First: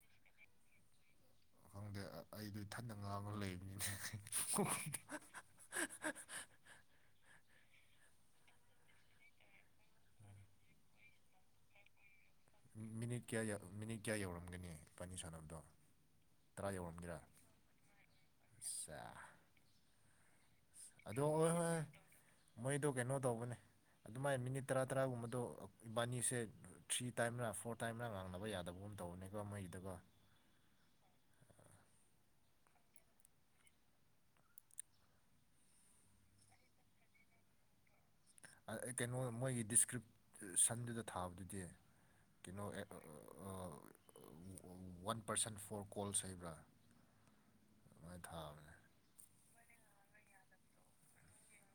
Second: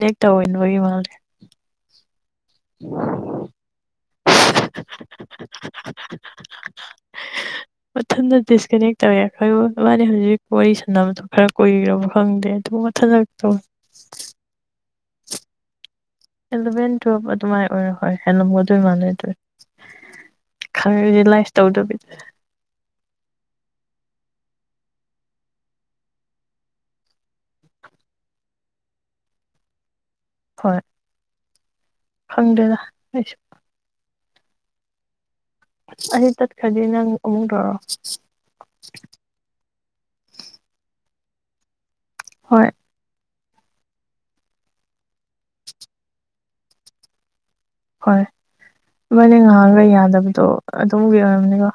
ꯍꯦꯛꯛꯇꯧ ꯑꯣꯏꯕꯒꯤ ꯃꯥꯜꯂꯦ ꯑꯩꯗꯣ ꯏ ꯊꯠꯗ ꯉꯥ ꯑꯃ ꯂꯩꯕꯅꯤꯅꯦ ꯃꯊꯟꯇ ꯗꯤꯁꯀꯅꯦꯛ ꯇꯧꯋꯦ ꯑꯩꯈꯣꯏꯕꯨ ꯃꯥꯕꯥꯅꯤ ꯍꯧꯖꯤꯛ ꯋꯥꯔꯤ ꯁꯥꯟꯅꯕꯗꯣ ꯈꯔ ꯀꯨꯏꯈ꯭ꯔꯕꯣ ꯃꯤꯅꯤꯠ ꯀꯌꯥ ꯃꯤꯅꯤꯠ ꯀꯌꯥ ꯌꯧꯔꯝꯒꯅꯤ ꯏꯄꯥꯅꯤ ꯁꯥꯟꯅꯕꯗꯣ ꯇꯔꯥ ꯑꯦꯂꯚꯦꯟ ꯌꯧꯔꯝꯒꯦꯔꯥ ꯇꯨꯋꯦꯜꯚ ꯑꯗꯨꯃꯥꯏ ꯑꯣꯏꯔꯣ ꯍꯣꯏ ꯍꯅ ꯑꯗꯨꯣꯏ ꯑꯠꯆꯥ ꯃꯥꯟꯅ ꯑꯗꯨꯣꯏ ꯑꯗꯣ ꯍꯣꯏ ꯍꯣꯏꯣꯏ ꯃꯣꯏꯗꯣ ꯀꯩꯅꯣ ꯇꯧꯕꯅꯦ ꯑꯗꯨꯃꯥꯏꯅ ꯃꯤꯅꯤꯠ ꯇꯔꯥ ꯇꯔꯥꯒꯨꯝꯕꯗꯣ ꯏꯕꯥꯅꯤꯁꯦ ꯊ꯭ꯔꯤ ꯇꯥꯏꯝꯔ ꯐꯣꯔ ꯇꯥꯏꯝꯔ ꯉꯥꯡꯅꯕ ꯌꯥꯗꯕꯒꯨꯝ ꯇꯧꯕꯅꯤꯀꯣ ꯃꯩꯗꯒ ꯍꯣꯏ ꯐꯪꯗꯦꯗꯁꯨ ꯑꯩ ꯇꯠꯈ꯭ꯔꯗꯤꯦ ꯅꯪ ꯑꯃꯨꯛ ꯇꯧꯔꯑꯣ ꯀꯩꯅꯣ ꯃꯣꯏꯒꯤ ꯗꯤꯁꯀ꯭ꯔꯤꯞꯁꯟꯗꯨꯗ ꯊꯥꯕꯗꯨꯗꯤ ꯀꯩꯅꯣ ꯍꯣꯏ ꯋꯥꯟ ꯄꯔꯁꯟ ꯐꯣꯔ ꯀꯣꯜꯁ ꯍꯕ꯭ꯔꯥ ꯍꯣꯏ ꯃꯗꯤ ꯉꯍꯥꯛꯒ ꯌꯥꯗꯕ ꯍꯥꯏꯗꯣ ꯑꯗꯨꯝꯒꯤ ꯑꯣꯏꯔꯝꯅꯤꯀꯣ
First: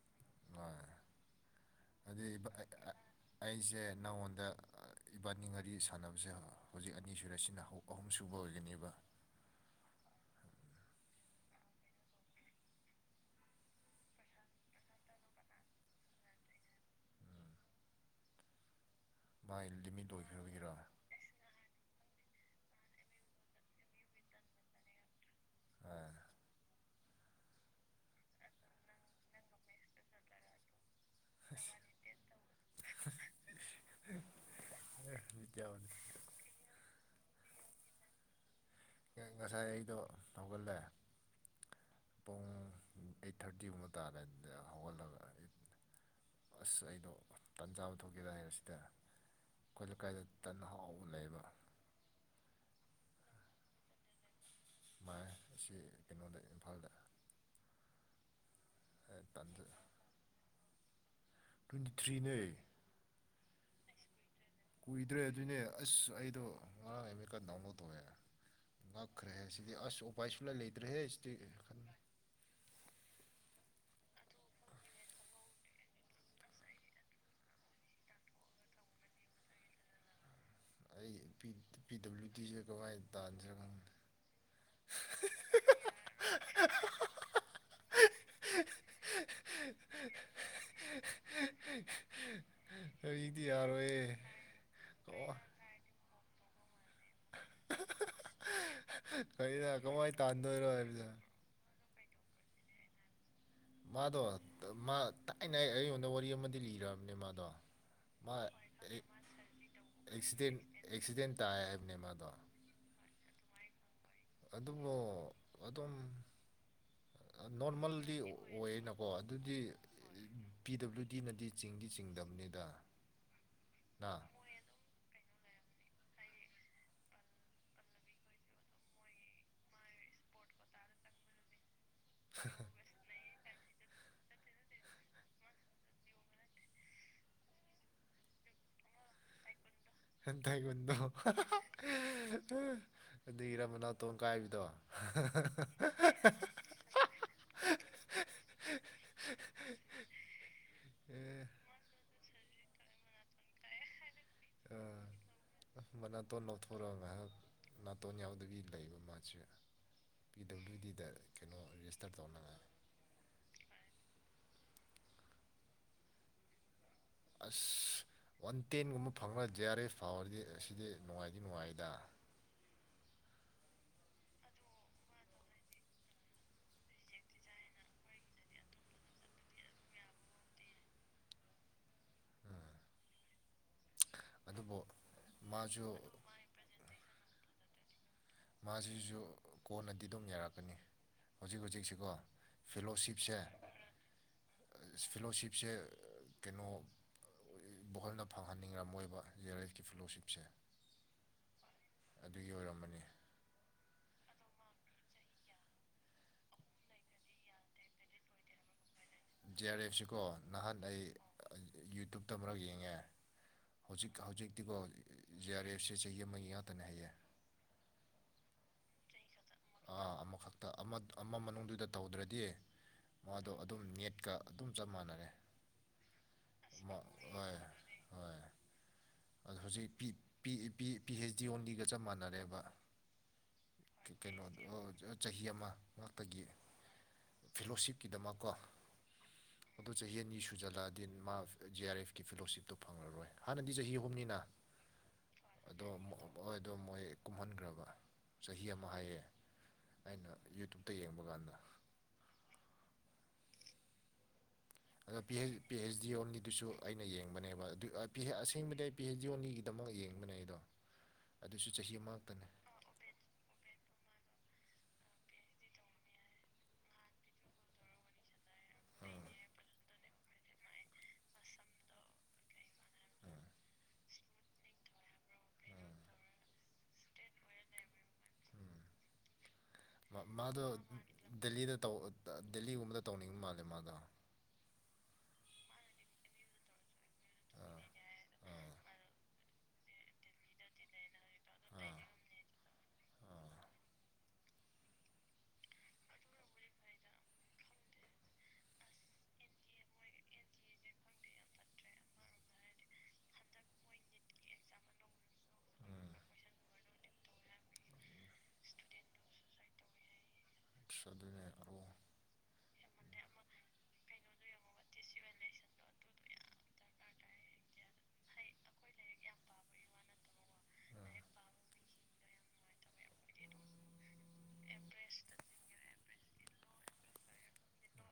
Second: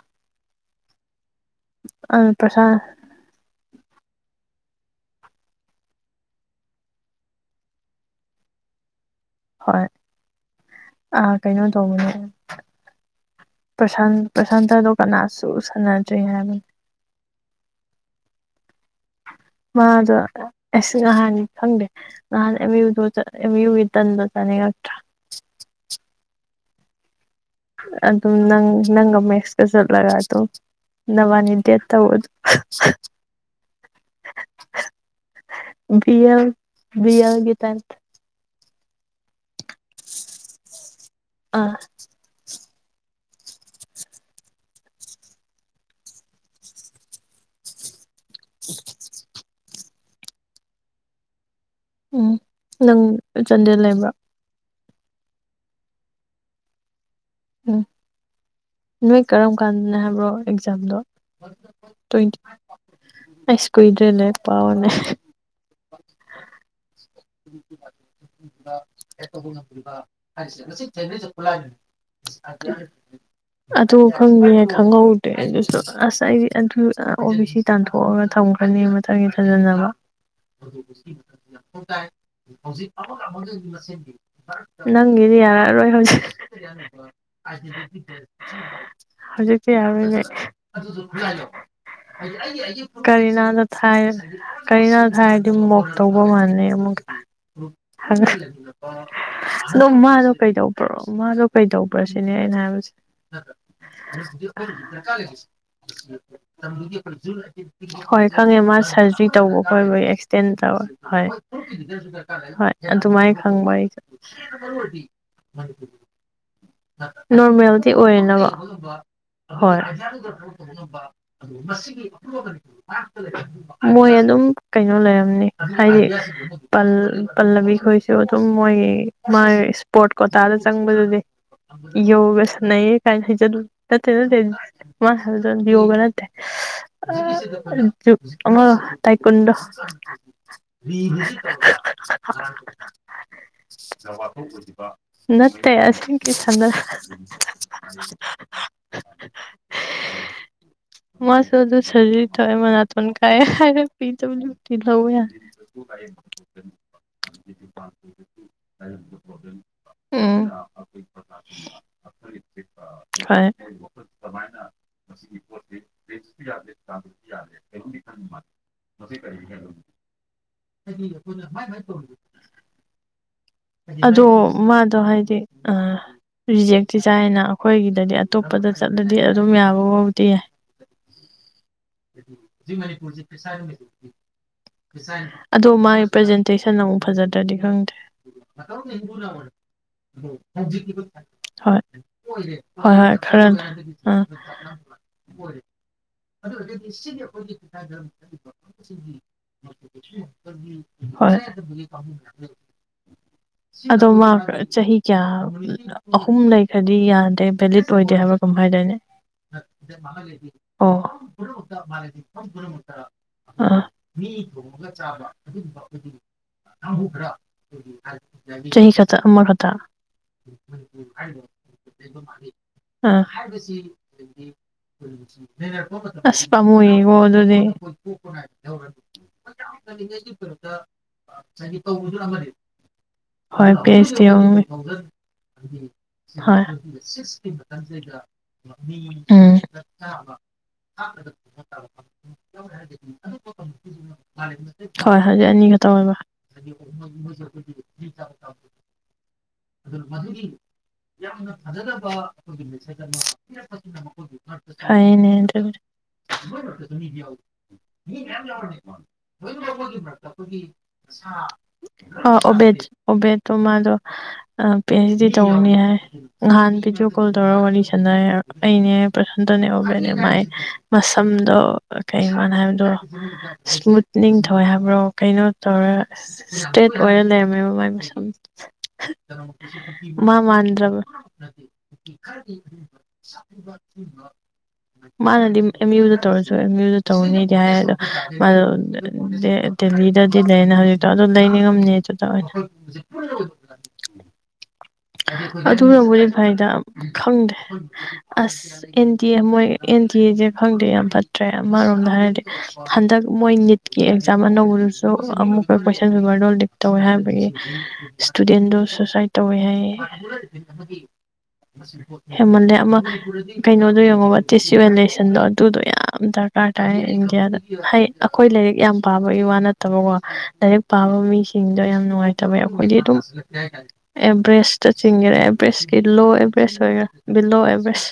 ꯑꯥ ꯑꯗꯨꯩ ꯄ꯭ꯔꯁꯥꯟ ꯑꯩꯁꯦ ꯅꯉꯣꯟꯗ ꯏꯕꯥꯅꯤ ꯉꯔꯤ ꯁꯥꯟꯅꯕꯁꯦ ꯍꯧꯖꯤꯛ ꯑꯅꯤ ꯁꯨꯔꯦꯁꯤꯅ ꯑꯍꯨꯝ ꯁꯨꯕ ꯑꯣꯏꯒꯅꯦꯕ ꯍꯣꯏ ꯀꯩꯅꯣ ꯇꯧꯕꯅꯦ ꯄ꯭ꯔꯁꯥꯟ ꯄ꯭ꯔꯁꯥꯟꯇꯗꯣ ꯀꯅꯥꯁꯨ ꯁꯥꯟꯅꯗ꯭ꯔꯦ ꯍꯥꯏꯕꯅꯦ ꯃꯥꯏ ꯂꯤꯃꯤꯠ ꯃꯥꯗꯣ ꯂꯣꯏꯈ꯭ꯔꯕꯒꯤꯔꯣ ꯑ ꯑꯩꯁꯨ ꯉꯍꯥꯟꯅꯤ ꯈꯪꯗꯦ ꯅ ꯏꯗꯨ ꯏ ꯏꯗ ꯆꯅꯤ꯭ꯔ ꯑꯗꯨ ꯑꯗꯨꯝ ꯅꯪ ꯅꯪꯒꯃꯦꯁ ꯀ ꯆꯠꯂꯒ ꯑꯗꯨ ꯅꯋꯥꯅꯤ ꯗꯦꯠ ꯇꯧꯕꯗꯨ ꯃꯤꯅꯤꯠ ꯀꯌꯥ ꯑꯣꯏ- ꯕꯤꯦꯝ ꯕꯤ ꯑꯒꯤꯦ ꯇꯦꯟ ꯎꯝ ꯉꯁꯥꯏ ꯑꯩꯗꯣ ꯍꯧꯒꯜꯂꯦ ꯑꯥ ꯄꯨꯡ ꯑꯩꯠ ꯊꯥꯔꯇꯤꯒꯨꯝꯕ ꯇꯥꯔꯦꯗ ꯍꯧꯒꯠꯂꯒ ꯑꯁ ꯑꯩꯗꯣ ꯇꯥꯟꯖꯥ [unintelligible] ꯑꯩꯈꯣꯏ ꯂꯩꯀꯥꯏꯗ ꯇꯟꯅ ꯍꯥꯎꯕ ꯂꯩꯕ ꯎꯝ ꯅꯪ ꯆꯥꯟꯗꯦꯜ ꯂꯩꯕ꯭ꯔꯥ ꯃꯥ ꯁꯤ ꯀꯩꯅꯣꯗ ꯏꯝꯐꯥꯜꯗ ꯎꯝ ꯅꯣꯏ ꯇꯟ ꯀꯔꯝ ꯀꯥꯟꯗꯅ ꯍꯥꯏꯕ꯭ꯔꯣ ꯆꯝꯗꯣ ꯇ꯭ꯋꯦꯟꯇꯤ ꯊ꯭ꯔꯤꯅꯦ ꯑꯁ ꯀꯨꯗ꯭ꯔꯦ ꯂꯩꯦ ꯀꯨꯏꯗ꯭ꯔꯦ ꯑꯗꯨꯏꯅꯦ ꯑꯁ ꯑꯩꯗꯣ ꯉꯔꯥꯡ ꯍꯥꯏꯕ ꯉ ꯁꯤꯗꯤ ꯑꯁ ꯎꯄꯥꯏ ꯁꯨꯡꯂꯩ ꯂꯩꯇ꯭ꯔꯦꯍꯦ ꯁꯤꯗꯤ ꯊꯅꯂꯑ ꯈꯟ ꯑꯗꯨ ꯈꯪꯗꯦ ꯈꯪꯍꯧꯗ꯭ꯔꯦ ꯑꯗꯨꯁꯨ ꯑꯁ ꯑꯩꯗꯤ ꯑꯗꯨ ꯑꯣ ꯕꯤ ꯁꯤ ꯇꯥꯟꯊꯣꯛꯑꯒ ꯊꯝꯈ꯭ꯔꯅꯤ ꯃꯊꯪꯒꯤ ꯊꯥꯖꯅꯕ ꯑꯩ ꯄꯤ ꯄꯤ ꯗꯕ꯭ꯂꯤꯎ ꯗꯤꯁꯦ ꯀꯃꯥꯏꯅ ꯇꯥꯟꯁꯤꯔ ꯈꯪꯗꯦ [inaudible] ꯅꯪꯒꯤꯗꯤ ꯌꯥꯔꯛꯑꯔꯣꯏ ꯍꯧꯖꯤꯛ ꯍꯧꯖꯤꯛꯇꯤ ꯌꯥꯔꯣꯏꯅꯦ ꯎ ꯍꯧꯖꯤꯛꯇꯤ ꯀꯔꯤꯅꯗ ꯌꯥꯔꯣꯏꯌꯦ ꯊꯥꯏ ꯀꯔꯤꯅꯗ ꯀꯃꯥꯏ ꯊꯥꯏꯗꯤ ꯃꯋꯣꯛ ꯇꯧꯕ ꯃꯥꯜꯂꯦ ꯃ ꯑꯃꯨꯛ ꯀꯔꯤꯅ ꯑꯗꯣ ꯀꯃꯥꯏꯅ ꯃꯥꯗꯣ ꯇꯥꯟꯗꯣꯏꯔꯣ ꯀꯩꯗꯧꯕ꯭ꯔꯣ ꯍꯥꯏꯕꯗ ꯃꯥꯗꯣ ꯀꯩꯗꯧꯕ꯭ꯔꯣ ꯁꯤꯅꯦꯅ ꯍꯧꯕꯁꯤ ꯃꯥꯗꯣ ꯃꯥ ꯊꯥꯏꯅ ꯑꯩ- ꯑꯩꯉꯣꯟꯗ ꯋꯥꯔꯤ ꯑꯃꯗꯤ ꯂꯤꯔꯛꯑꯕꯅꯦ ꯃꯥꯗꯣ ꯍꯣꯏ ꯈꯪꯉꯦ ꯃꯥ ꯁꯔꯖꯔꯤ ꯇꯧꯕ ꯈꯣꯠꯕ ꯑꯦꯛꯁꯇꯦꯟ ꯑꯦꯛꯁꯤꯗꯦꯟ ꯇꯧꯔ ꯍꯣꯏ ꯑꯦꯛꯁꯤꯗꯦꯟ ꯇꯥꯏ ꯍꯥꯏꯕꯅꯦ ꯃꯥꯗꯣ ꯍꯣꯏ ꯑꯗꯨꯃꯥꯏꯅ ꯍꯪꯕ ꯃꯔꯋꯥ ꯑꯗꯨꯕꯨ ꯃꯔ ꯑꯗꯨꯝ ꯅꯣꯔꯃꯦꯜꯗꯤ ꯑꯣꯏꯔꯦꯅꯕ ꯑꯣꯏꯌꯦꯅꯀꯣ ꯑꯗꯨꯗꯤ ꯍꯣꯏ ꯄꯤ ꯗꯕ꯭ꯂꯤꯎ ꯗꯤꯅꯗꯤ ꯆꯤꯡꯗꯤ ꯆꯤꯡꯗꯕꯅꯤꯗ ꯅ ꯃꯣꯏ ꯑꯗꯨꯝ ꯀꯩꯅꯣ ꯂꯩꯔꯝꯅꯤ ꯍꯥꯏꯗꯤ ꯄꯜꯂꯕꯤ ꯈꯣꯏꯁꯨ ꯑꯗꯨꯝ ꯃꯣꯏ ꯃꯥꯥꯏ ꯏꯁꯄꯣꯔꯠ ꯀꯣꯇꯥꯗ ꯆꯪꯕꯗꯨꯗꯤ ꯌꯣꯒꯁꯥꯅꯩ ꯀꯥꯏ ꯅꯠꯇꯦ ꯅꯠꯇꯦ ꯌꯣꯒ ꯅꯠꯇꯦ ꯇꯥꯏꯀꯨꯟꯗꯣ ꯊꯥꯏꯒꯨꯟꯗꯣ ꯑꯗꯒꯤꯔ ꯃꯅꯥꯎ ꯇꯣꯡ ꯀꯥꯏꯕꯗꯣ ꯅꯠꯇꯦ [unintelligible] ꯑꯦ ꯃꯅꯥꯇꯣꯟ ꯀꯥꯏ ꯍꯥꯏꯔ ꯄꯤ ꯗꯕ꯭ꯂꯤꯎ ꯇꯤ ꯂꯧꯋꯦ ꯍꯥꯏ ꯃꯅꯥꯇꯣꯟ ꯂꯧꯊꯣꯔꯒ ꯉꯥꯏꯍꯥꯛ ꯅꯥꯇꯣꯟ ꯌꯥꯎꯗꯕꯤ ꯂꯩꯕ ꯃꯥꯁꯨꯦ ꯄꯤ ꯎꯝ ꯗꯕ꯭ꯂꯤꯎ ꯗꯤꯗ ꯀꯩꯅꯣ ꯔꯦꯖꯤꯁꯇꯔ ꯇꯧꯅꯉ ꯑꯗꯨꯃꯥꯏꯅ ꯃꯁꯤꯒꯤ ꯄꯣꯠꯁꯤ ꯄꯖꯁꯨ ꯌꯥꯗꯦ ꯑꯁ ꯋꯥꯟ ꯇꯦꯟꯒꯨꯝꯕ ꯐꯪꯅꯗꯤ ꯌꯥꯔꯦ ꯐꯥꯎꯔꯗꯤ ꯑꯁꯤꯗꯤ ꯅꯨꯡꯉꯥꯏꯗꯤ ꯅꯨꯡꯉꯥꯏꯗ ꯑꯗꯣ ꯃꯥꯗꯣ ꯍꯥꯏꯗꯤ ꯑ ꯔꯤꯖꯦꯛꯇꯤ ꯆꯥꯏꯅ ꯑꯩꯈꯣꯏꯒꯤꯗꯗꯤ ꯑꯇꯣꯞꯄꯗ ꯆꯠꯂꯗꯤ ꯑꯗꯨꯝ ꯌꯥꯕ ꯐꯥꯎꯗꯤ ꯌꯥꯏ ꯑꯗꯨꯕꯨ ꯑꯗꯣ ꯃꯥꯁꯨ ꯃꯥꯒꯤ ꯄ꯭ꯔꯖꯦꯟꯇꯦꯁꯟ ꯑꯃꯨꯛ ꯐꯖꯗ꯭ꯔꯗꯤ ꯎꯝ ꯃꯥꯁꯤꯁꯨ ꯀꯣꯟꯅꯗꯤ ꯑꯗꯨꯝ ꯌꯥꯔꯛꯀꯅꯤ [unintelligible] ꯍꯧꯖꯤꯛ ꯍꯧꯖꯤꯛꯁꯤꯀꯣ ꯐꯤꯂꯣꯁꯤꯞꯁꯦ ꯈꯔ ꯑ ꯐꯤꯂꯣꯁꯤꯞꯁꯦ ꯕꯣꯍꯜꯅ ꯐꯪꯍꯟꯅꯤꯡꯉꯝꯃꯣꯏꯕ ꯖꯦ ꯑꯥꯔ ꯑꯦꯐꯀꯤ ꯐꯦꯂꯣꯁꯤꯞꯁꯦ ꯑꯗꯨꯒꯤ ꯑꯣꯏꯔꯝꯃꯅꯤ [unintelligible] ꯑꯗꯣ ꯃꯥ ꯆꯍꯤ ꯀꯌꯥ ꯑꯍꯨꯝ ꯂꯩꯈ꯭ꯔꯗꯤ ꯌꯥꯗꯦ ꯚꯦꯂꯤꯠ ꯑꯣꯏꯗꯦ ꯍꯥꯏꯕ ꯀꯃꯝꯥꯏ ꯍꯥꯏꯗꯣꯏꯅꯦ ꯖꯤ ꯑꯥꯔ ꯑꯦꯐꯁꯤꯀꯣ [unintelligible] ꯅꯍꯥꯟ ꯑꯩ ꯌꯨꯇ꯭ꯌꯨꯕꯇ ꯑꯃꯔꯛ ꯌꯦꯡꯉꯦ ꯍꯧꯖꯤꯛ ꯍꯧꯖꯤꯛꯇꯤꯀꯣ ꯖꯤ ꯑꯥꯔ ꯑꯦꯐꯁꯦ ꯆꯍꯤ ꯑꯃꯒꯤ ꯉꯥꯛꯇꯅꯦ ꯍꯥꯏꯌꯦ [unintelligible] ꯑꯃꯔ ꯍꯇꯥ [unintelligible] ꯑꯃꯈ ꯃꯅꯨꯡꯗꯨꯗ ꯇꯧꯗ꯭ꯔꯗꯤ ꯑꯥ ꯃꯥꯗꯣ ꯑꯗꯨꯝ ꯅꯦꯠꯀ ꯑꯗꯨꯝ ꯆꯞ ꯃꯥꯟꯅꯔꯦ ꯑꯁ ꯃꯥ ꯄꯥꯝꯃꯨꯌꯦꯀꯣ ꯍꯣꯏ ꯑꯗꯨꯗꯤ ꯍꯣꯏ ꯑꯗꯣ ꯍꯧꯖꯤꯛ ꯄꯤ ꯄꯤ ꯄꯤ ꯄꯤ ꯍꯩꯆ ꯗꯤ ꯑꯣꯟꯂꯤꯒ ꯆꯞ ꯃꯥꯟꯅꯔꯦꯕ ꯀꯩꯅꯣ ꯍꯣꯏ ꯆꯍꯤ ꯑꯃ ꯉꯥꯛꯇꯒꯤ ꯐꯦꯂꯣꯁꯤꯞꯀꯤꯗꯃꯛꯀꯣ ꯎꯝ ꯁꯨꯖꯂꯥꯗꯤꯟ ꯃꯥ ꯑꯥꯔ ꯑꯦꯐꯀꯤ ꯐꯦꯂꯣꯁꯤꯞꯇꯣ ꯐꯪꯂꯔꯣꯏ ꯍꯥꯟꯅꯗꯤ ꯆꯍꯤ ꯍꯣꯏ ꯍꯗꯤ ꯑꯅꯤꯒ ꯑꯗꯣ ꯃꯣ ꯇꯧꯃꯕ ꯍꯣꯏ ꯑꯗꯣ ꯃꯣꯏ ꯀꯨꯝꯍꯟꯈ꯭ꯔꯕ ꯆꯍꯤ ꯑꯃ ꯍꯥꯏꯌꯦ ꯑꯩꯅ ꯌꯨꯇ꯭ꯌꯨꯕꯇ ꯌꯦꯡꯕ ꯀꯥꯟꯗ ꯤꯔ ꯄꯁꯤꯅ ꯀ ꯑꯗꯣ ꯐꯅꯦꯅꯦ P H P H D ꯑꯣꯟꯂꯤꯗꯨꯁꯨ ꯑꯩꯅ ꯌꯦꯡꯕꯅꯦꯕ ꯑꯗꯨ ꯑ ꯄꯤ ꯍꯩ ꯑꯁꯦꯡꯕꯗꯤ ꯑꯩ ꯄꯤ ꯍꯩꯆ ꯗꯤ ꯑꯣꯟꯂꯤꯒꯤꯗꯃꯛ ꯌꯦꯡꯕꯅꯦ ꯑꯩꯗꯣ ꯑꯗꯨꯁꯨ ꯆꯍꯤ ꯑꯃꯈꯛꯇꯅꯦ ꯎꯕꯦ ꯎꯕꯦ ꯇꯣ ꯃꯥ ꯑꯗꯣ ꯄꯤ ꯑꯩꯆ ꯗꯤ ꯇꯧꯕꯅꯤ ꯍꯥꯏ ꯅꯍꯥꯟ ꯚꯤꯗꯤꯑꯣ ꯀꯣꯜ ꯇꯧꯔꯒ ꯋꯥꯔꯤ ꯁꯥꯟꯅꯔꯦ ꯑꯩꯅꯦ ꯑꯥ ꯄ꯭ꯔꯁꯟꯇꯅꯦ ꯑꯣꯕꯅꯦ ꯃꯥꯏ ꯃꯁꯝꯗꯣ ꯀꯩ ꯀꯅ ꯍꯥꯏꯕꯗꯣ ꯏꯁꯃꯨꯠꯅꯤꯡ ꯊꯣꯛꯧꯋꯦ ꯍꯥꯏꯕ꯭ꯔꯣ ꯀꯩꯅꯣ ꯇꯧꯔ ꯎꯝ ꯏꯁꯇ꯭ꯔꯦꯠ ꯑꯣꯏꯔ ꯂꯩꯔꯝꯃꯦꯕ ꯃꯥꯏ ꯃꯁꯝ ꯎꯝ ꯃꯥ ꯃꯥꯗꯣ ꯃꯥꯟꯗ꯭ꯔꯕ ꯗꯦꯜꯂꯤꯗ ꯇꯧ ꯗꯦꯜꯂꯤꯒꯨꯝꯕꯗ ꯇꯧꯅꯤꯡꯕ ꯃꯥꯜꯂꯦ ꯃꯥꯗꯣ ꯃꯥꯅꯗꯤ ꯑꯦꯝ ꯌꯨꯗ ꯇꯧꯔꯁꯨ ꯑꯦꯝ ꯌꯨꯗ ꯇꯧꯔꯅꯤꯗꯤ ꯍꯥꯏꯔ ꯑꯥ ꯑꯗꯣ ꯃꯥꯗꯣ ꯑꯥ ꯗꯦꯜꯂꯤꯗꯗꯤ ꯂꯩꯅ ꯍꯧꯖꯤꯛꯇꯣ ꯑꯗꯨ ꯂꯩꯅꯤ ꯉꯝꯅꯤ ꯑꯥ ꯑꯗꯨ ꯇꯑꯣꯏ ꯑꯣꯏꯅ ꯑꯥ ꯑꯗꯨꯅꯕꯨꯗꯤꯐꯥꯏꯗ ꯈꯪꯗꯦ ꯑꯁ ꯑꯦꯟ ꯗꯤ ꯑꯦ ꯃꯣꯏ ꯑꯦꯟ ꯗꯤ ꯑꯦꯁꯦ ꯈꯪꯗꯦ ꯌꯥꯝ ꯐꯠꯇ꯭ꯔꯦ ꯑꯃꯔꯣꯝꯗ ꯍꯥꯏꯔꯗꯤ ꯍꯟꯗꯛ ꯃꯣꯏ ꯅꯤꯠꯀꯤ ꯑꯦꯛꯖꯥꯝ ꯑꯅꯧꯕꯗꯨꯁꯨ ꯑꯃꯨꯛꯀ ꯀꯣꯏꯁꯟ ꯎꯝ ꯄꯦꯄꯔꯗꯣ ꯂꯤꯞ ꯇꯧꯋꯦ ꯍꯥꯏꯕꯒꯤ ꯏꯁꯇꯨꯗꯦꯟꯗꯣ ꯁꯨꯁꯥꯏꯠ ꯇꯧꯋꯦ ꯍꯥꯏꯌꯦ ꯑꯁ ꯑꯗꯨꯅꯦ ꯑꯔꯣ [unintelligible] ꯍꯦꯃꯟꯂꯦ ꯑꯃ ꯀꯩꯅꯣꯗꯣ ꯌꯦꯡꯉꯣꯕ ꯇꯤꯁꯂꯦꯁꯟꯗꯣ ꯑꯗꯨꯗꯣ ꯌꯥꯝ ꯗꯔꯀꯥꯔ ꯇꯥꯏ ꯏꯟꯗꯤꯌꯥꯗ ꯍ ꯑꯩꯈꯣꯏ ꯂꯥꯏꯔꯤꯛ ꯌꯥꯝ ꯄꯥꯕꯒꯤ ꯋꯥ ꯅꯠꯇꯕꯀꯣ ꯂꯥꯏꯔꯤꯛ ꯑꯥ ꯄꯥꯕ ꯃꯤꯁꯤꯡꯗꯣ ꯌꯥꯝ ꯅꯨꯡꯉꯥꯏꯇꯕ ꯑꯩꯈꯣꯏꯗꯤ ꯑꯗꯨꯝ ꯑꯦꯚꯔꯦꯁ ꯆꯠꯆꯤꯡꯒꯦꯔꯥ ꯑꯦꯚꯔꯦꯁꯀꯤ ꯂꯣ ꯑꯦꯚꯔꯦꯁ ꯑꯣꯏꯒꯦꯔꯥ ꯕꯤꯂꯣ ꯑꯦꯚꯔꯦꯁ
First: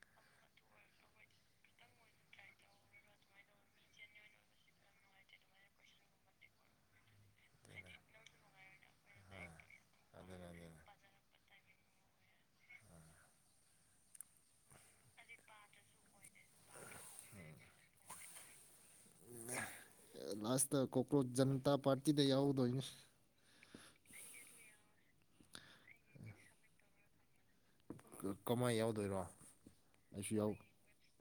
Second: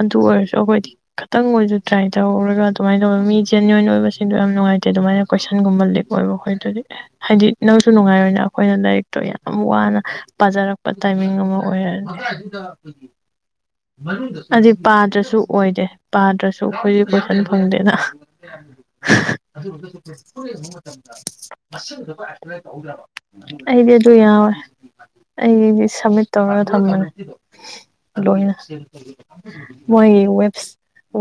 ꯑꯗꯨ ꯑꯣꯏꯔꯁꯨ ꯑꯩꯈꯣꯏꯗꯤ ꯈꯤꯇꯪ ꯑꯣꯏꯁꯨ ꯇ꯭ꯔꯥꯏ ꯇꯧꯔꯒ ꯑꯗꯨꯃꯥꯏꯅ ꯇꯧꯕ ꯃꯤ ꯖꯦꯅꯋꯟ ꯑꯣꯏꯕꯁꯤꯡꯗꯣ ꯌꯥꯝ ꯅꯨꯡꯉꯥꯏꯇꯦ ꯑꯗꯨꯃꯥꯏꯅ ꯀꯣꯏꯁꯟꯒꯨꯝꯕ ꯂꯤꯛ ꯑꯣꯏꯕ ꯑꯩꯈꯣꯏꯗꯨꯗꯤ ꯑꯦ ꯍꯥꯏꯗꯤ ꯅꯪꯁꯨ ꯅꯨꯡꯉꯥꯏꯔꯣꯏꯅꯦ ꯑꯩꯈꯣꯏꯅ ꯂꯥꯏꯔꯤꯛꯇꯣ ꯌꯥꯝ ꯋꯥꯅ ꯑꯗꯨꯅꯦ ꯑꯗꯨꯅꯦ ꯄꯥꯖꯔꯛꯄ ꯇꯥꯏꯃꯤꯡ ꯑꯃꯨ ꯑꯣꯏꯔ ꯑꯗꯨꯗꯤ ꯄꯥꯗ꯭ꯔꯁꯨ ꯑꯣꯏꯗꯦ ꯄꯥꯗ꯭ꯔꯁꯨ ꯑꯩꯈꯣꯏꯗꯤ ꯀꯣꯏꯁꯟ ꯐꯪꯗꯦꯅ꯫ ꯂꯥꯁꯇ ꯀꯣꯀ꯭ꯔꯣꯆ ꯖꯅꯇꯥ ꯄꯥꯔꯇꯤꯗ ꯌꯥꯎꯗꯣꯏꯅꯤ [unintelligible] ꯑꯩꯗꯤ ꯑꯗꯨ ꯌꯥꯎꯋꯦ꯫ ꯑꯩꯗꯤ ꯁꯝꯃꯤꯠ ꯇꯧꯔ ꯊꯝꯕꯅꯦ꯫ ꯂꯣꯏꯅ ꯀꯃꯥꯏ ꯌꯥꯎꯗꯣꯏꯔꯣ ꯃꯣꯏꯒꯤ ꯑꯩꯁꯨ ꯌꯥꯎ ꯋꯦꯕꯁ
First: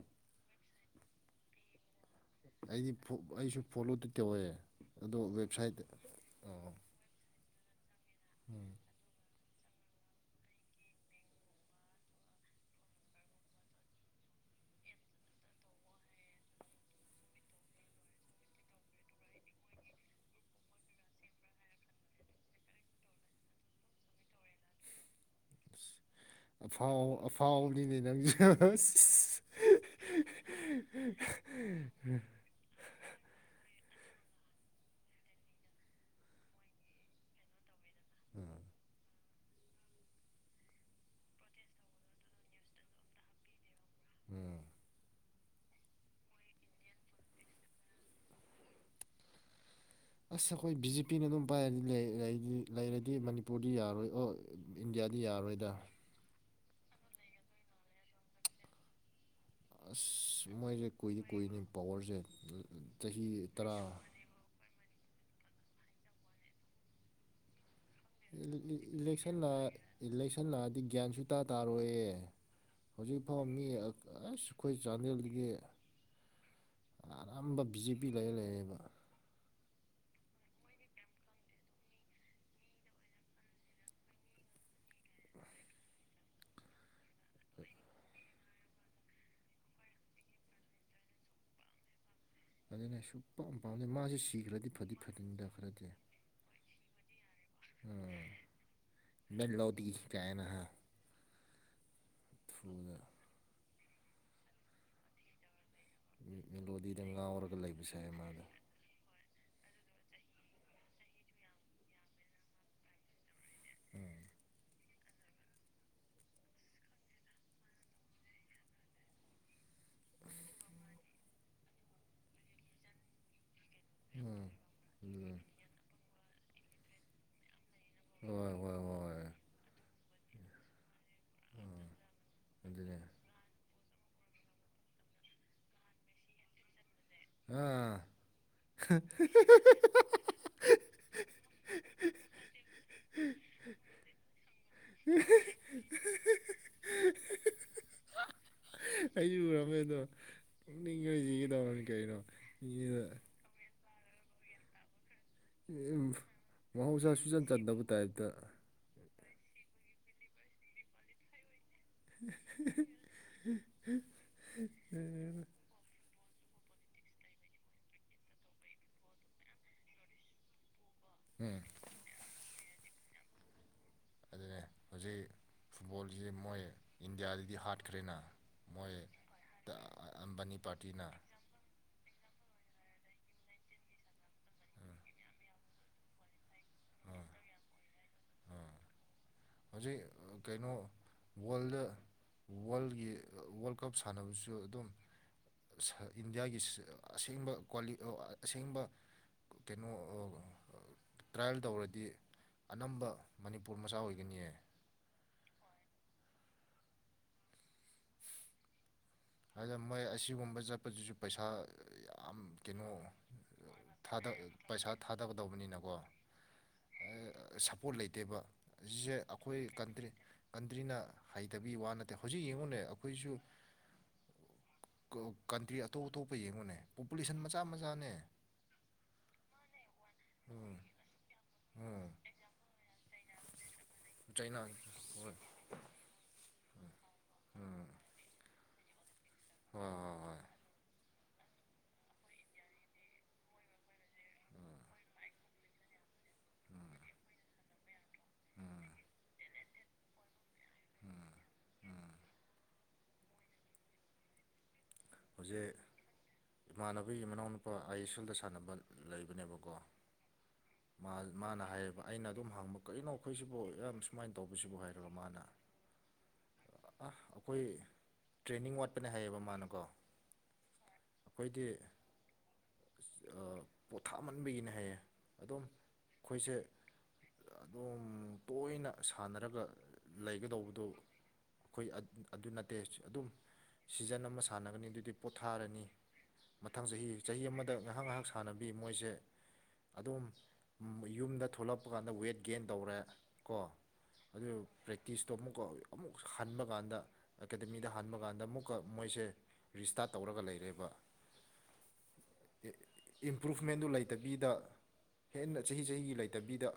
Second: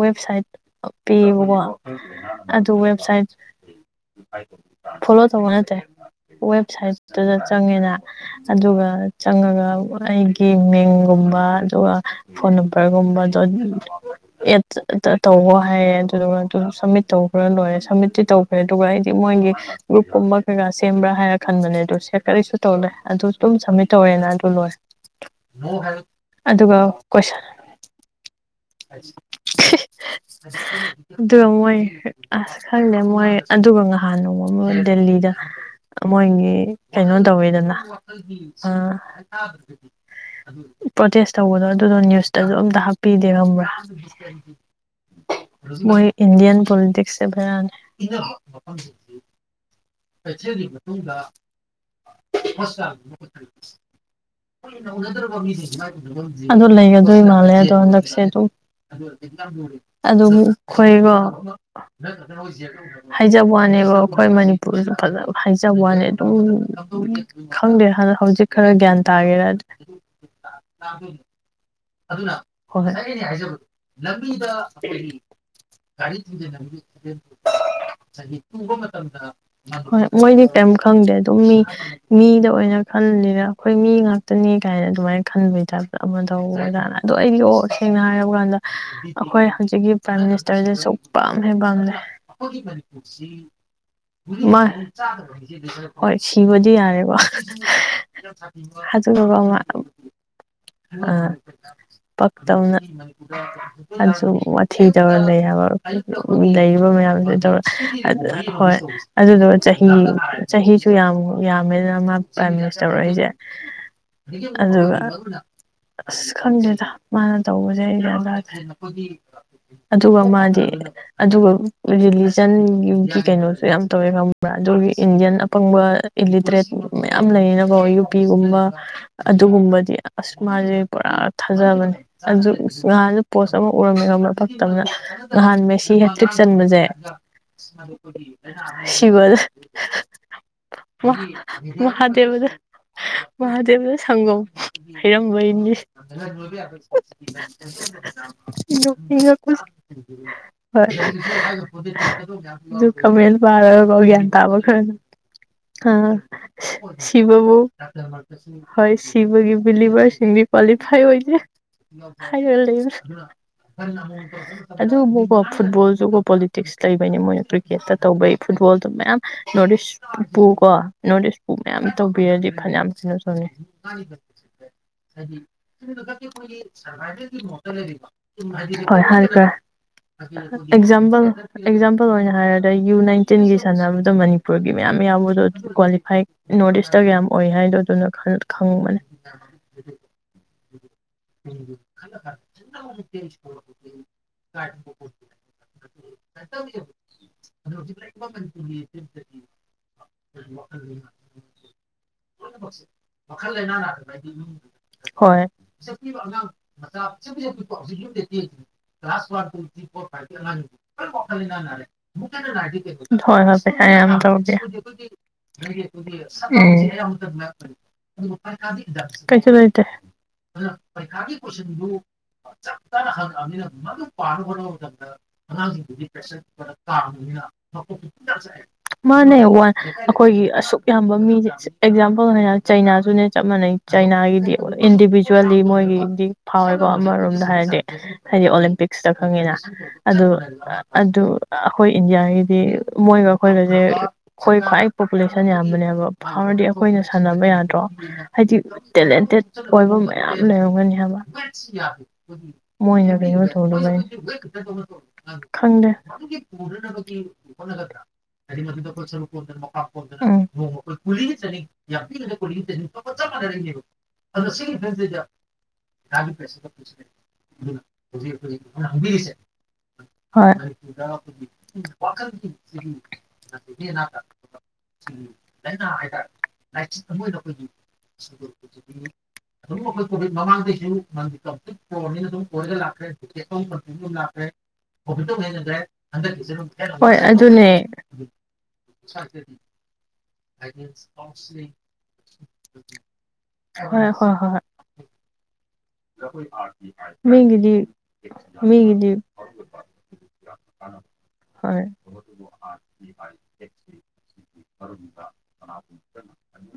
ꯋꯦꯕꯁꯥꯏꯠ꯫ ꯑꯥ ꯄꯤꯌꯦꯕꯀꯣ꯫ ꯑꯗꯨ ꯑꯩꯗꯤ ꯋꯦꯕꯁꯥꯏꯠ ꯑꯩꯁꯨ ꯐꯣꯂꯣꯗꯤ ꯇꯧꯋꯦ ꯑꯗꯣ ꯐꯣꯂꯣ ꯇꯧꯕ ꯅꯠꯇꯦ ꯋꯦꯕꯁꯥꯏꯠ ꯑꯣ ꯋꯦꯕꯁꯥꯏꯠꯇꯨꯗ ꯆꯪ ꯆꯪꯉꯦꯅ꯫ ꯎꯝ ꯑꯗꯨꯒ ꯆꯪꯉꯒ ꯑꯩꯒꯤ ꯃꯤꯡꯒꯨꯝꯕ ꯑꯗꯨꯒ ꯐꯣꯟ ꯅꯝꯕꯔꯒꯨꯝꯕꯗꯣ ꯑꯦꯗ ꯇꯧ ꯇꯧꯋꯣ ꯍꯥꯏꯔꯦ ꯑꯗꯨꯗꯨꯒ ꯑꯗꯨ ꯁꯝꯃꯤꯠ ꯇꯧꯈ꯭ꯔ ꯂꯣꯏꯔꯦ ꯁꯝꯃꯤꯠꯇꯠꯇꯤ ꯇꯧꯈ꯭ꯔꯦ ꯑꯗꯨꯒ ꯑꯩꯗꯤ ꯃꯣꯏꯒꯤ ꯒ꯭ꯔꯨꯞꯀꯨꯝꯕ ꯀꯩꯀꯥ ꯁꯦꯝꯕ꯭ꯔꯥ ꯍꯥꯏꯔ ꯈꯟꯕꯅꯦ ꯑꯗꯨ ꯁꯦ ꯀꯔꯤꯁꯨ ꯇꯧꯔꯦ ꯑꯗꯨ꯫ ꯑꯗꯨꯝ ꯁꯃꯤꯠ ꯇꯧꯔꯦꯅ ꯑꯗꯨ ꯂꯣꯏꯔꯦ꯫ ꯑꯗꯨꯒ ꯑꯐꯥꯎ ꯀꯣꯏꯁꯟ ꯑꯐꯥꯎꯕꯅꯤꯅꯦ ꯅꯪꯁꯦ꯫ ꯑꯗꯨꯒ ꯃꯣꯏ ꯑꯁ ꯈꯪꯗꯦ ꯃꯣꯏ ꯑꯗꯨꯒ ꯉꯥꯍꯥꯛ ꯍꯥꯟꯅ ꯅꯣꯡꯃ ꯑꯃ ꯗꯦꯜꯂꯤꯗ ꯃꯣꯏꯒꯤ ꯀꯩꯅꯣ ꯇꯧꯋꯦꯗꯅ꯫ ꯑꯥ꯫ ꯄ꯭ꯔꯣꯇꯦꯁ ꯇꯧꯕꯗꯣ ꯑꯗꯨꯗꯣ ꯅ꯭ꯌꯨꯁꯇꯁꯨ ꯑꯝꯇ ꯍꯥꯞꯄꯤ ꯗꯦ ꯈꯪꯕ꯭ꯔ꯫ ꯎꯝ [unintelligible] ꯃꯣꯏ ꯏꯟꯗꯤꯌꯟ ꯄꯣꯂꯤꯇꯤꯛꯁꯁꯦ ꯕꯦꯔꯥꯅꯤ꯫ ꯑꯁ ꯑꯩꯈꯣꯏ ꯕꯤ_ꯖꯦ_ꯄꯤ ꯅ ꯑꯗꯨꯝ ꯄꯥꯏꯔꯗꯤꯅꯦ ꯂꯩ ꯂꯩꯔꯗꯤ ꯃꯅꯤꯄꯨꯔꯗꯤ ꯌꯥꯔꯣꯏ ꯑꯣ ꯏꯟꯗꯤꯌꯥꯗꯤ ꯌꯥꯔꯔꯣꯏꯗ꯫ ꯑꯗꯨ ꯂꯩꯒꯗꯣꯏ ꯃꯥꯜꯂꯦ ꯑꯗꯣ ꯍꯟꯗꯛꯁꯦ ꯑꯗꯨꯝ꯫ ꯑꯗꯨꯝ ꯑꯁ ꯃꯣꯏꯁꯦ ꯈꯣꯏꯀꯣ ꯀꯨꯏꯗꯤ ꯀꯨꯏꯅꯤ ꯄꯋꯥꯔꯁꯦ ꯆꯍꯤ ꯍꯥꯏꯖꯕ ꯇꯔꯥ ꯋꯥꯅꯦꯕꯣ ꯑꯩꯈꯣꯏ ꯃꯅꯤ ꯁꯨ ꯐꯖꯕ ꯍꯥꯏꯖꯕ ꯋꯥꯅꯤ ꯑꯗꯨꯝ ꯈꯥ ꯏꯦꯛꯁꯟꯅ ꯏꯂꯦꯛꯁꯟꯅꯗꯤ ꯒ꯭ꯌꯥꯟ ꯁ ꯇꯥ ꯇꯥꯔꯣꯏ ꯑꯗꯨꯅ ꯍꯣꯏ ꯍꯣꯏ ꯑꯩꯩꯅ ꯍꯥꯏꯖꯕꯗ ꯑ- ꯑꯁ ꯂꯝꯕꯤꯗ ꯑꯩꯈꯣꯏ ꯑꯩꯈꯣꯏꯒꯤ ꯆꯥꯟꯗꯦꯜꯗꯒꯤ ꯒꯥꯔꯤ ꯊꯤꯗ ꯂꯝꯕꯤꯗ ꯑꯦꯛꯁꯤꯗꯦꯟ ꯑꯅꯝꯕ ꯕꯤ ꯖꯦ ꯄꯤ ꯂꯩꯔ ꯉꯁꯥꯏꯒꯤ ꯇꯨꯕ ꯂꯩꯔꯦꯕ ꯃꯇꯝꯗ꯫ ꯍꯣꯏ ꯃꯣꯏꯗꯤ ꯀꯦꯝ ꯈꯪꯗꯦ ꯑꯗꯨꯝ ꯃꯤ ꯃꯤꯗ ꯑꯣꯏꯅ ꯈꯜꯂꯤꯔ ꯑꯩꯈꯣꯏ ꯃꯤ ꯉꯥꯛꯇꯅꯤ ꯀꯥꯏꯅ ꯑꯗꯨꯃꯥꯏꯅ ꯈꯟꯕꯩ ꯇꯥꯏꯞꯇ ꯑꯃ ꯇꯧꯏ ꯑꯗꯨꯅ ꯑꯗꯣ ꯑꯩꯒꯤ ꯑꯣ ꯁꯦꯡꯅ ꯍꯥꯏꯔꯕ ꯀꯥꯟꯗ ꯑꯩꯈꯣꯏ ꯍꯧꯖꯤꯛꯀꯤ ꯄ꯭ꯔꯥꯏꯝ ꯃꯤꯅꯤꯁꯇꯔꯁꯦ ꯁꯨꯝꯄꯥꯝ ꯍꯦꯛ ꯄꯥꯝꯗꯦ꯫ ꯑꯗꯨꯅ ꯁꯨꯛꯄꯥꯝ ꯄꯥꯝꯗꯦ ꯃꯥꯁꯦ ꯃꯥ ꯁꯤꯈ꯭ꯔꯗꯤ ꯐꯗꯤ ꯐꯗꯤꯅꯤꯗ ꯈꯔꯗꯤ ꯍꯣꯏ ꯁꯤꯕꯗꯤ ꯌꯥꯔꯦꯀꯣ ꯎꯝ ꯑꯗꯨꯗꯨꯒ ꯃꯥ ꯃꯦꯂꯣꯗꯤ ꯀꯥꯏꯅ ꯍꯥ ꯑꯥ꯫ ꯄꯛ ꯇꯧꯅ꯫ ꯐꯨꯜꯗ ꯑꯗꯨꯁꯨ ꯋꯥꯊꯤ ꯇꯧꯔ ꯂꯩ ꯍꯥꯏꯕ꯫ ꯂꯩꯔꯤꯕ ꯃꯦꯂꯣꯗꯤꯗ ꯃꯌꯥꯝꯁꯦ ꯉꯥꯎꯔꯒ ꯇꯧꯔ ꯂꯩꯕ ꯁꯥꯏ ꯑꯗꯨ ꯃꯥꯗꯣ ꯍꯣꯏ ꯑꯗꯨꯗꯨꯒ꯫ ꯆꯍꯤ ꯆꯍꯤꯁꯨ ꯌꯥꯝ ꯌꯥꯝꯃꯦꯗꯅ ꯃꯥ ꯄ꯭ꯔꯥꯏꯝ ꯃꯤꯅꯤꯁꯇꯔ ꯑꯣꯏꯔꯛ ꯏꯁꯦ ꯑꯗꯨꯒ꯫ ꯑꯁ ꯈꯪꯗꯦꯗ ꯃꯥꯅ ꯇꯧꯕꯁꯦ ꯑꯩ ꯒ꯭ꯌꯥꯟ ꯇꯥꯗꯦ ꯑꯗꯨꯒ ꯃꯥꯗꯤ ꯑꯗꯨꯒ ꯔꯤꯂꯤꯖꯟꯒꯤ ꯀꯩꯅꯣꯁꯨ ꯌꯥꯝ꯫ ꯇꯧꯋꯦ ꯎꯝ ꯈꯪꯕ꯭ꯔꯥ ꯑꯗꯨꯒꯤ ꯎꯝ ꯏꯟꯗꯤꯌꯥꯟ ꯑꯄꯪꯕ꯫ ꯏꯜꯂꯤꯇ꯭ꯔꯦꯠ ꯃꯌꯥꯝ ꯂꯩꯌꯦꯅ꯫ ꯍꯣꯏ ꯍꯣꯏ ꯌꯨꯄꯤꯒꯨꯝꯕ ꯍꯣꯏ ꯍꯣꯏ ꯑꯗꯨ ꯒꯨꯝꯕꯗꯤ ꯑꯁ ꯃꯥꯁꯦ ꯄꯨꯔꯥ ꯎꯝ ꯊꯥꯖꯕꯅꯦ ꯑꯗꯨ ꯑꯗꯨꯅꯦ ꯉꯍꯥꯟꯁꯨ ꯄꯣꯁ ꯑꯃ ꯎꯔꯝꯃꯦ ꯃꯥ ꯐꯛꯇꯕꯅ ꯉꯍꯥꯟ ꯃꯦꯁꯤ ꯍꯦꯇꯔꯤꯛ ꯆꯟꯕꯁꯦ ꯑꯥ ꯁꯤꯕꯗ ꯋꯥ ꯃꯍꯥꯗꯦꯕꯗ ꯃꯍꯥꯗꯦꯕꯗ ꯁꯪꯒꯣꯝ ꯍꯩꯔꯝꯕꯩꯅꯤ [unintelligible] ꯅꯣꯛꯅꯤꯡꯉꯛꯄꯁꯤ ꯑꯩꯁꯨ ꯎꯔꯝꯃꯦ ꯑꯗꯣ ꯍꯣꯏ ꯅꯣꯛꯅꯤꯡꯉꯣꯏꯁꯤꯒꯤ ꯇꯧꯔꯅꯤ ꯀꯩꯅꯣ ꯗꯨꯒ ꯀꯃꯦꯟ ꯄꯥꯔꯒ ꯒꯌꯥꯟ [unintelligible] ꯑ ꯃꯍꯧꯁꯥ ꯁꯨꯆꯟ ꯁꯤꯕꯕꯨ ꯆꯟꯗꯕ ꯇꯥꯏꯞꯇ ꯍꯣꯏ ꯊꯤꯕꯒꯤ ꯕꯤꯂꯤꯕꯥꯁꯤꯡꯗꯤ ꯀ꯭ꯋꯥꯂꯤꯐꯥꯏ ꯑꯣꯏꯗꯦ ꯍꯥꯏꯔ ꯂꯩ ꯑꯗꯨꯕꯨꯀꯣ ꯐꯨꯠꯕꯣꯜꯁꯨꯀꯣ ꯄꯣꯂꯤꯇꯤꯛꯁ ꯂꯩꯕꯩꯅꯤ ꯃꯣꯏꯅ ꯀ꯭ꯔꯤꯛꯀꯦꯠꯇ ꯇꯧꯕꯩ ꯐꯨꯠꯕꯣꯜꯗꯣ ꯃꯌꯥꯝ ꯅꯣꯔꯠ ꯏꯁꯄꯨ ꯀꯣ ꯅꯣꯔꯠ ꯏꯁꯄꯨ ꯎꯝ ꯃꯌꯥꯝ ꯇꯧꯕꯤꯔꯗꯤ ꯐꯅꯌꯥꯝ [unintelligible] [unintelligible] ꯆꯍꯤ ꯑꯗꯨꯅꯦ ꯍꯧꯖꯤꯛ ꯐꯨꯠꯕꯣꯜꯁꯤ ꯍꯣꯏ ꯃꯣꯏ ꯏꯟꯗꯤꯌꯥꯗꯗꯤ ꯍꯥꯠꯈ꯭ꯔꯦꯅ ꯃꯣꯏ ꯍꯥꯏ ꯐꯔꯦ ꯑꯝꯕꯥꯅꯤ ꯄꯥꯔꯇꯤꯅ ꯑꯦꯛꯖꯥꯝꯄꯜ ꯑꯦꯛꯖꯥꯝꯄꯜ ꯑꯣꯏꯅ ꯍꯥꯏꯔꯒ ꯑꯗ ꯌꯨ ꯅꯥꯏꯟꯇꯤꯟꯒꯤ ꯁꯥꯟꯅꯕꯗꯣ ꯃꯅꯤꯄꯨꯔꯒꯤ ꯃꯌꯥꯝ ꯌꯥꯎꯕꯗꯣ ꯀ꯭ꯋꯥꯂꯤꯐꯥꯏ ꯅꯣꯔꯠ ꯏꯁꯇꯒ ꯌꯥꯝ ꯑꯣꯏ ꯍꯥꯏꯗꯣ ꯑꯗꯨꯅ ꯈꯪꯕꯅꯦ ꯍꯧꯖꯤꯛ ꯑ ꯀꯩꯅꯣ ꯋꯥꯔꯜꯗ ꯋꯥꯔꯜꯒꯤ ꯋꯥꯔꯜ ꯀꯞ ꯁꯥꯟꯅꯕꯁꯨ ꯑꯗꯨꯝ ꯏꯟꯗꯤꯌꯥꯒꯤ ꯑꯁꯦꯡꯕ ꯀ꯭ꯋꯩꯂꯤ ꯑꯁꯦꯡꯕ ꯀꯩꯅꯣ ꯇ꯭ꯔꯥꯏꯌꯦꯜ ꯇꯧꯔꯗꯤ ꯑꯅꯝꯕ ꯃꯅꯤꯄꯨꯔ ꯃꯆꯥ ꯑꯣꯏ ꯍꯣꯏ ꯄꯤꯁꯛ ꯄꯤꯛꯏꯕ ꯑꯉꯥꯡ ꯃꯆꯥ ꯄꯤꯁꯛ ꯄꯤꯁꯛ ꯄꯤꯛꯄ ꯍꯧꯖꯤꯛ ꯌꯨꯝꯗ [unintelligible] ꯀꯂꯥꯁ ꯋꯥꯟ ꯇꯨ ꯑꯗꯨꯅ ꯊꯔꯤ ꯃꯣꯏ ꯐꯣꯔ ꯐꯥꯏꯞ ꯀꯤ ꯑꯁꯤꯒꯨꯝꯕ ꯑꯉꯥꯡꯐꯥꯎꯗ ꯂꯣꯏꯅ ꯆꯠꯄꯁꯤꯁꯨ ꯋꯥꯈꯜ ꯄꯩꯁꯥ ꯂꯩꯅꯥ ꯅꯥꯔꯦ ꯍꯣꯏ ꯌꯥꯝ ꯀꯩꯅꯣ ꯍꯣꯏ ꯊꯥꯗ ꯄꯩꯁꯥ ꯊꯥꯗꯒꯗꯧꯕꯅꯤꯅꯀꯣ ꯁꯞꯄꯣꯔꯠ ꯂꯩꯇꯦꯕ [unintelligible] ꯎꯝ ꯑꯁꯤꯁꯦ ꯀꯩꯁꯨ ꯑꯩꯈꯣꯏ ꯂꯩꯇꯦ ꯀꯟꯇ꯭ꯔꯤ ꯑꯗꯨꯅ ꯀꯟꯇ꯭ꯔꯤꯅ ꯄꯔꯤꯈꯥꯒꯤ ꯍꯩꯇꯕꯤ ꯀꯣꯏꯁꯟꯗꯨ ꯋꯥ ꯅꯠꯇꯦ ꯍꯧꯖꯤꯛ ꯆꯞ ꯌꯦꯡꯉꯨꯅꯦ ꯆꯥꯅ ꯑꯩꯈꯣꯏꯁꯨ ꯍꯪꯉꯛꯑꯕꯅꯤꯅ ꯃꯗꯨ ꯄꯥ ꯀꯟꯇ꯭ꯔꯤ ꯑꯇꯣꯞ ꯑꯇꯣꯞꯄ ꯌꯦꯡꯉꯨꯅꯦ ꯄꯣꯄꯨꯂꯦꯁꯟ ꯃꯆꯥ ꯃꯆꯥꯅꯦ ꯃꯥꯅꯦ ꯑꯣ ꯑꯩꯈꯣꯏꯒꯤ ꯑꯁꯨꯛ ꯌꯥꯝꯕ ꯃꯤꯁꯦ ꯎꯝ ꯑꯦꯛꯖꯥꯝꯄꯜꯅ ꯆꯩꯅꯥꯁꯨꯅꯦ ꯆꯠ ꯃꯅ ꯆꯩꯅꯥ ꯆꯥꯏꯅꯥꯒꯗ ꯏꯟꯗꯤ ꯍꯣꯏ ꯍꯣꯏ ꯃꯣꯏꯒꯤꯗꯤ ꯐꯥꯎꯋꯦꯀꯣ ꯑꯃꯔꯣꯝꯗ ꯍꯥꯏꯔꯗꯤ ꯍꯥꯏꯗꯤ ꯑꯣꯂꯦꯝꯄꯤꯛꯁꯇ ꯈꯪꯉꯤꯅ ꯍꯣꯏ ꯑꯗꯨ ꯍꯣꯏ ꯑꯗꯨ ꯑꯩꯈꯣꯏ ꯏꯟꯗꯤꯌꯥꯒꯤꯗꯤ ꯃꯣꯏꯒ ꯑꯩꯈꯣꯏꯒꯁꯦ ꯑꯩꯈꯣꯏ ꯈ꯭ꯋꯥꯏ ꯄꯣꯄꯨꯂꯦꯁꯟ ꯌꯥꯝꯕꯅꯦꯕ ꯐꯥꯎꯔꯗꯤ ꯑꯩꯈꯣꯏꯅ ꯁꯥꯟꯅꯕ ꯌꯥꯗ꯭ꯔꯣ ꯍꯥꯏꯗꯤ ꯇꯦꯂꯦꯟꯇꯦꯠ ꯑꯣꯏꯕ ꯃ ꯂꯩꯔꯝꯒꯅꯤ ꯍꯥꯏꯕ ꯃꯣꯏꯅ ꯀꯔꯤꯣ ꯊꯣꯡꯅꯕꯅꯤ ꯍꯧꯖꯤꯛ ꯒꯤ ꯄꯨꯅꯅꯕꯒꯤ ꯏꯃꯥꯟꯅꯕꯒꯤ ꯃꯅꯥꯎꯅꯨꯄꯥ ꯍꯣꯠꯅꯒꯗ꯭ꯔꯥ ꯑꯥꯏ ꯑꯦꯁ ꯑꯦꯜꯗ ꯍꯥꯏꯗꯤ ꯁꯥꯟꯅꯕ ꯃꯗꯨꯗ ꯑꯩꯈꯣꯏ ꯁꯔꯨꯛ ꯀꯣꯟꯗꯅ ꯂꯩꯕꯅꯦꯕꯀꯣ ꯃꯄꯥꯛ ꯀꯣꯟꯗꯅ ꯅꯣꯡꯃ ꯑꯩꯈꯣꯏ ꯃꯥ ꯀꯨꯂꯤꯒꯤ ꯃꯥꯅ ꯆꯅꯤꯡ ꯍꯥꯏꯌꯦꯕ ꯌꯥꯝ ꯑꯩꯅ ꯄꯤꯉꯒ ꯑꯗꯨꯝ ꯀꯨꯂꯤꯒꯤ ꯍꯪꯕ ꯀꯩꯅꯣ ꯆꯅꯤꯡꯒ ꯆꯞ ꯑꯩꯈꯣꯏꯁꯤꯕꯨ ꯃꯥꯟꯅꯔꯤꯅꯦꯕ ꯌꯥꯝ ꯁꯨꯃꯥꯏꯅ ꯑꯗꯣ ꯁꯤ ꯇꯧꯕꯁꯤꯕꯨ ꯍꯥꯏꯔꯒ ꯒꯤ ꯃꯥꯅ ꯄꯁ ꯑꯩꯈꯣꯏ ꯑꯗꯨ ꯍꯧꯖꯤꯛ ꯍꯧꯖꯤꯛ ꯇ꯭ꯔꯦꯅꯤꯡ ꯑꯩꯅ ꯋꯥꯠꯄꯅꯦ ꯍꯪꯕꯤꯔꯤꯁꯦ ꯍꯥꯏꯌꯦꯕ ꯃꯥꯅꯀꯣ ꯑꯩꯈꯣꯏꯗꯤ ꯄꯣꯊꯥꯃꯟꯕꯒꯤꯅꯦ ꯍꯥꯏꯌꯦ ꯑꯗꯨꯝ ꯑꯩꯈꯣꯏꯁꯦ ꯑꯗꯨꯝ ꯇꯣꯏꯅ ꯁꯥꯟꯅꯔꯒ ꯑꯗꯨꯝ ꯑꯩꯈꯣꯏ ꯀꯣꯚꯤꯠ ꯂꯩꯒꯗꯧꯕꯗꯨ ꯃꯃꯥꯡꯗꯩꯁꯨ ꯅꯗꯤꯝꯇ ꯑꯩꯈꯣꯏ ꯀꯔꯅꯤꯅ ꯑꯗꯨꯝ ꯑꯗꯨ ꯅꯠꯇꯦ ꯀꯣꯏꯔꯒ ꯂꯥꯛꯈ꯭ꯔꯦ ꯑꯗꯨꯝ ꯇꯤꯀꯦꯠ ꯑꯃ ꯑꯗꯨꯝ ꯁꯤꯖꯟ ꯑꯃ ꯂꯥꯛꯈ꯭ꯔꯦ ꯁꯥꯟꯅꯒꯅꯤ ꯑꯗꯨꯗꯤ ꯄꯣꯊꯥꯔꯅꯤ ꯃꯊꯪ ꯍꯣꯏ ꯆꯍꯤ ꯆꯍꯤ ꯑꯗꯨꯅꯦ ꯑꯃꯗ ꯉꯥꯏꯍꯥꯛ ꯉꯥꯏꯍꯥꯛ ꯁꯥꯟꯅꯕꯤ ꯃꯣꯏꯁꯦ ꯑꯗꯨꯝ ꯌꯨꯝꯗ ꯊꯣꯛꯂꯛꯄ ꯀꯥꯟꯗ ꯋꯦꯠ ꯒꯦꯟ ꯇꯧꯔꯦ ꯀꯣ ꯍꯣꯏ ꯍꯣꯏ ꯍꯣꯏ ꯑꯗꯨ ꯄ꯭ꯔꯦꯛꯇꯤꯁꯇꯣ ꯑꯃꯨꯛ ꯀꯧꯋ ꯑꯃꯨꯛ ꯍꯟꯕ ꯍꯣꯏ ꯀꯥꯟꯗ ꯃꯤꯒꯤꯗꯤ ꯑꯦꯀꯥꯗꯃꯤꯗ ꯍꯟꯕ ꯀꯥꯟꯗ ꯑꯃꯨꯛꯀ ꯃꯤꯒꯤꯗꯤ ꯃꯣꯏꯁꯦ ꯔꯤꯁꯇꯥꯔꯠ ꯇꯧꯔꯒ ꯂꯩꯔꯦꯕ ꯍꯣꯏ ꯏꯝꯄ꯭ꯔꯨꯚꯃꯦꯟꯗꯨ ꯂꯩꯇꯕꯤꯗ ꯍꯦꯟꯅ ꯆꯍꯤ ꯆꯍꯤꯒꯤ ꯂꯩꯇꯕꯤꯗ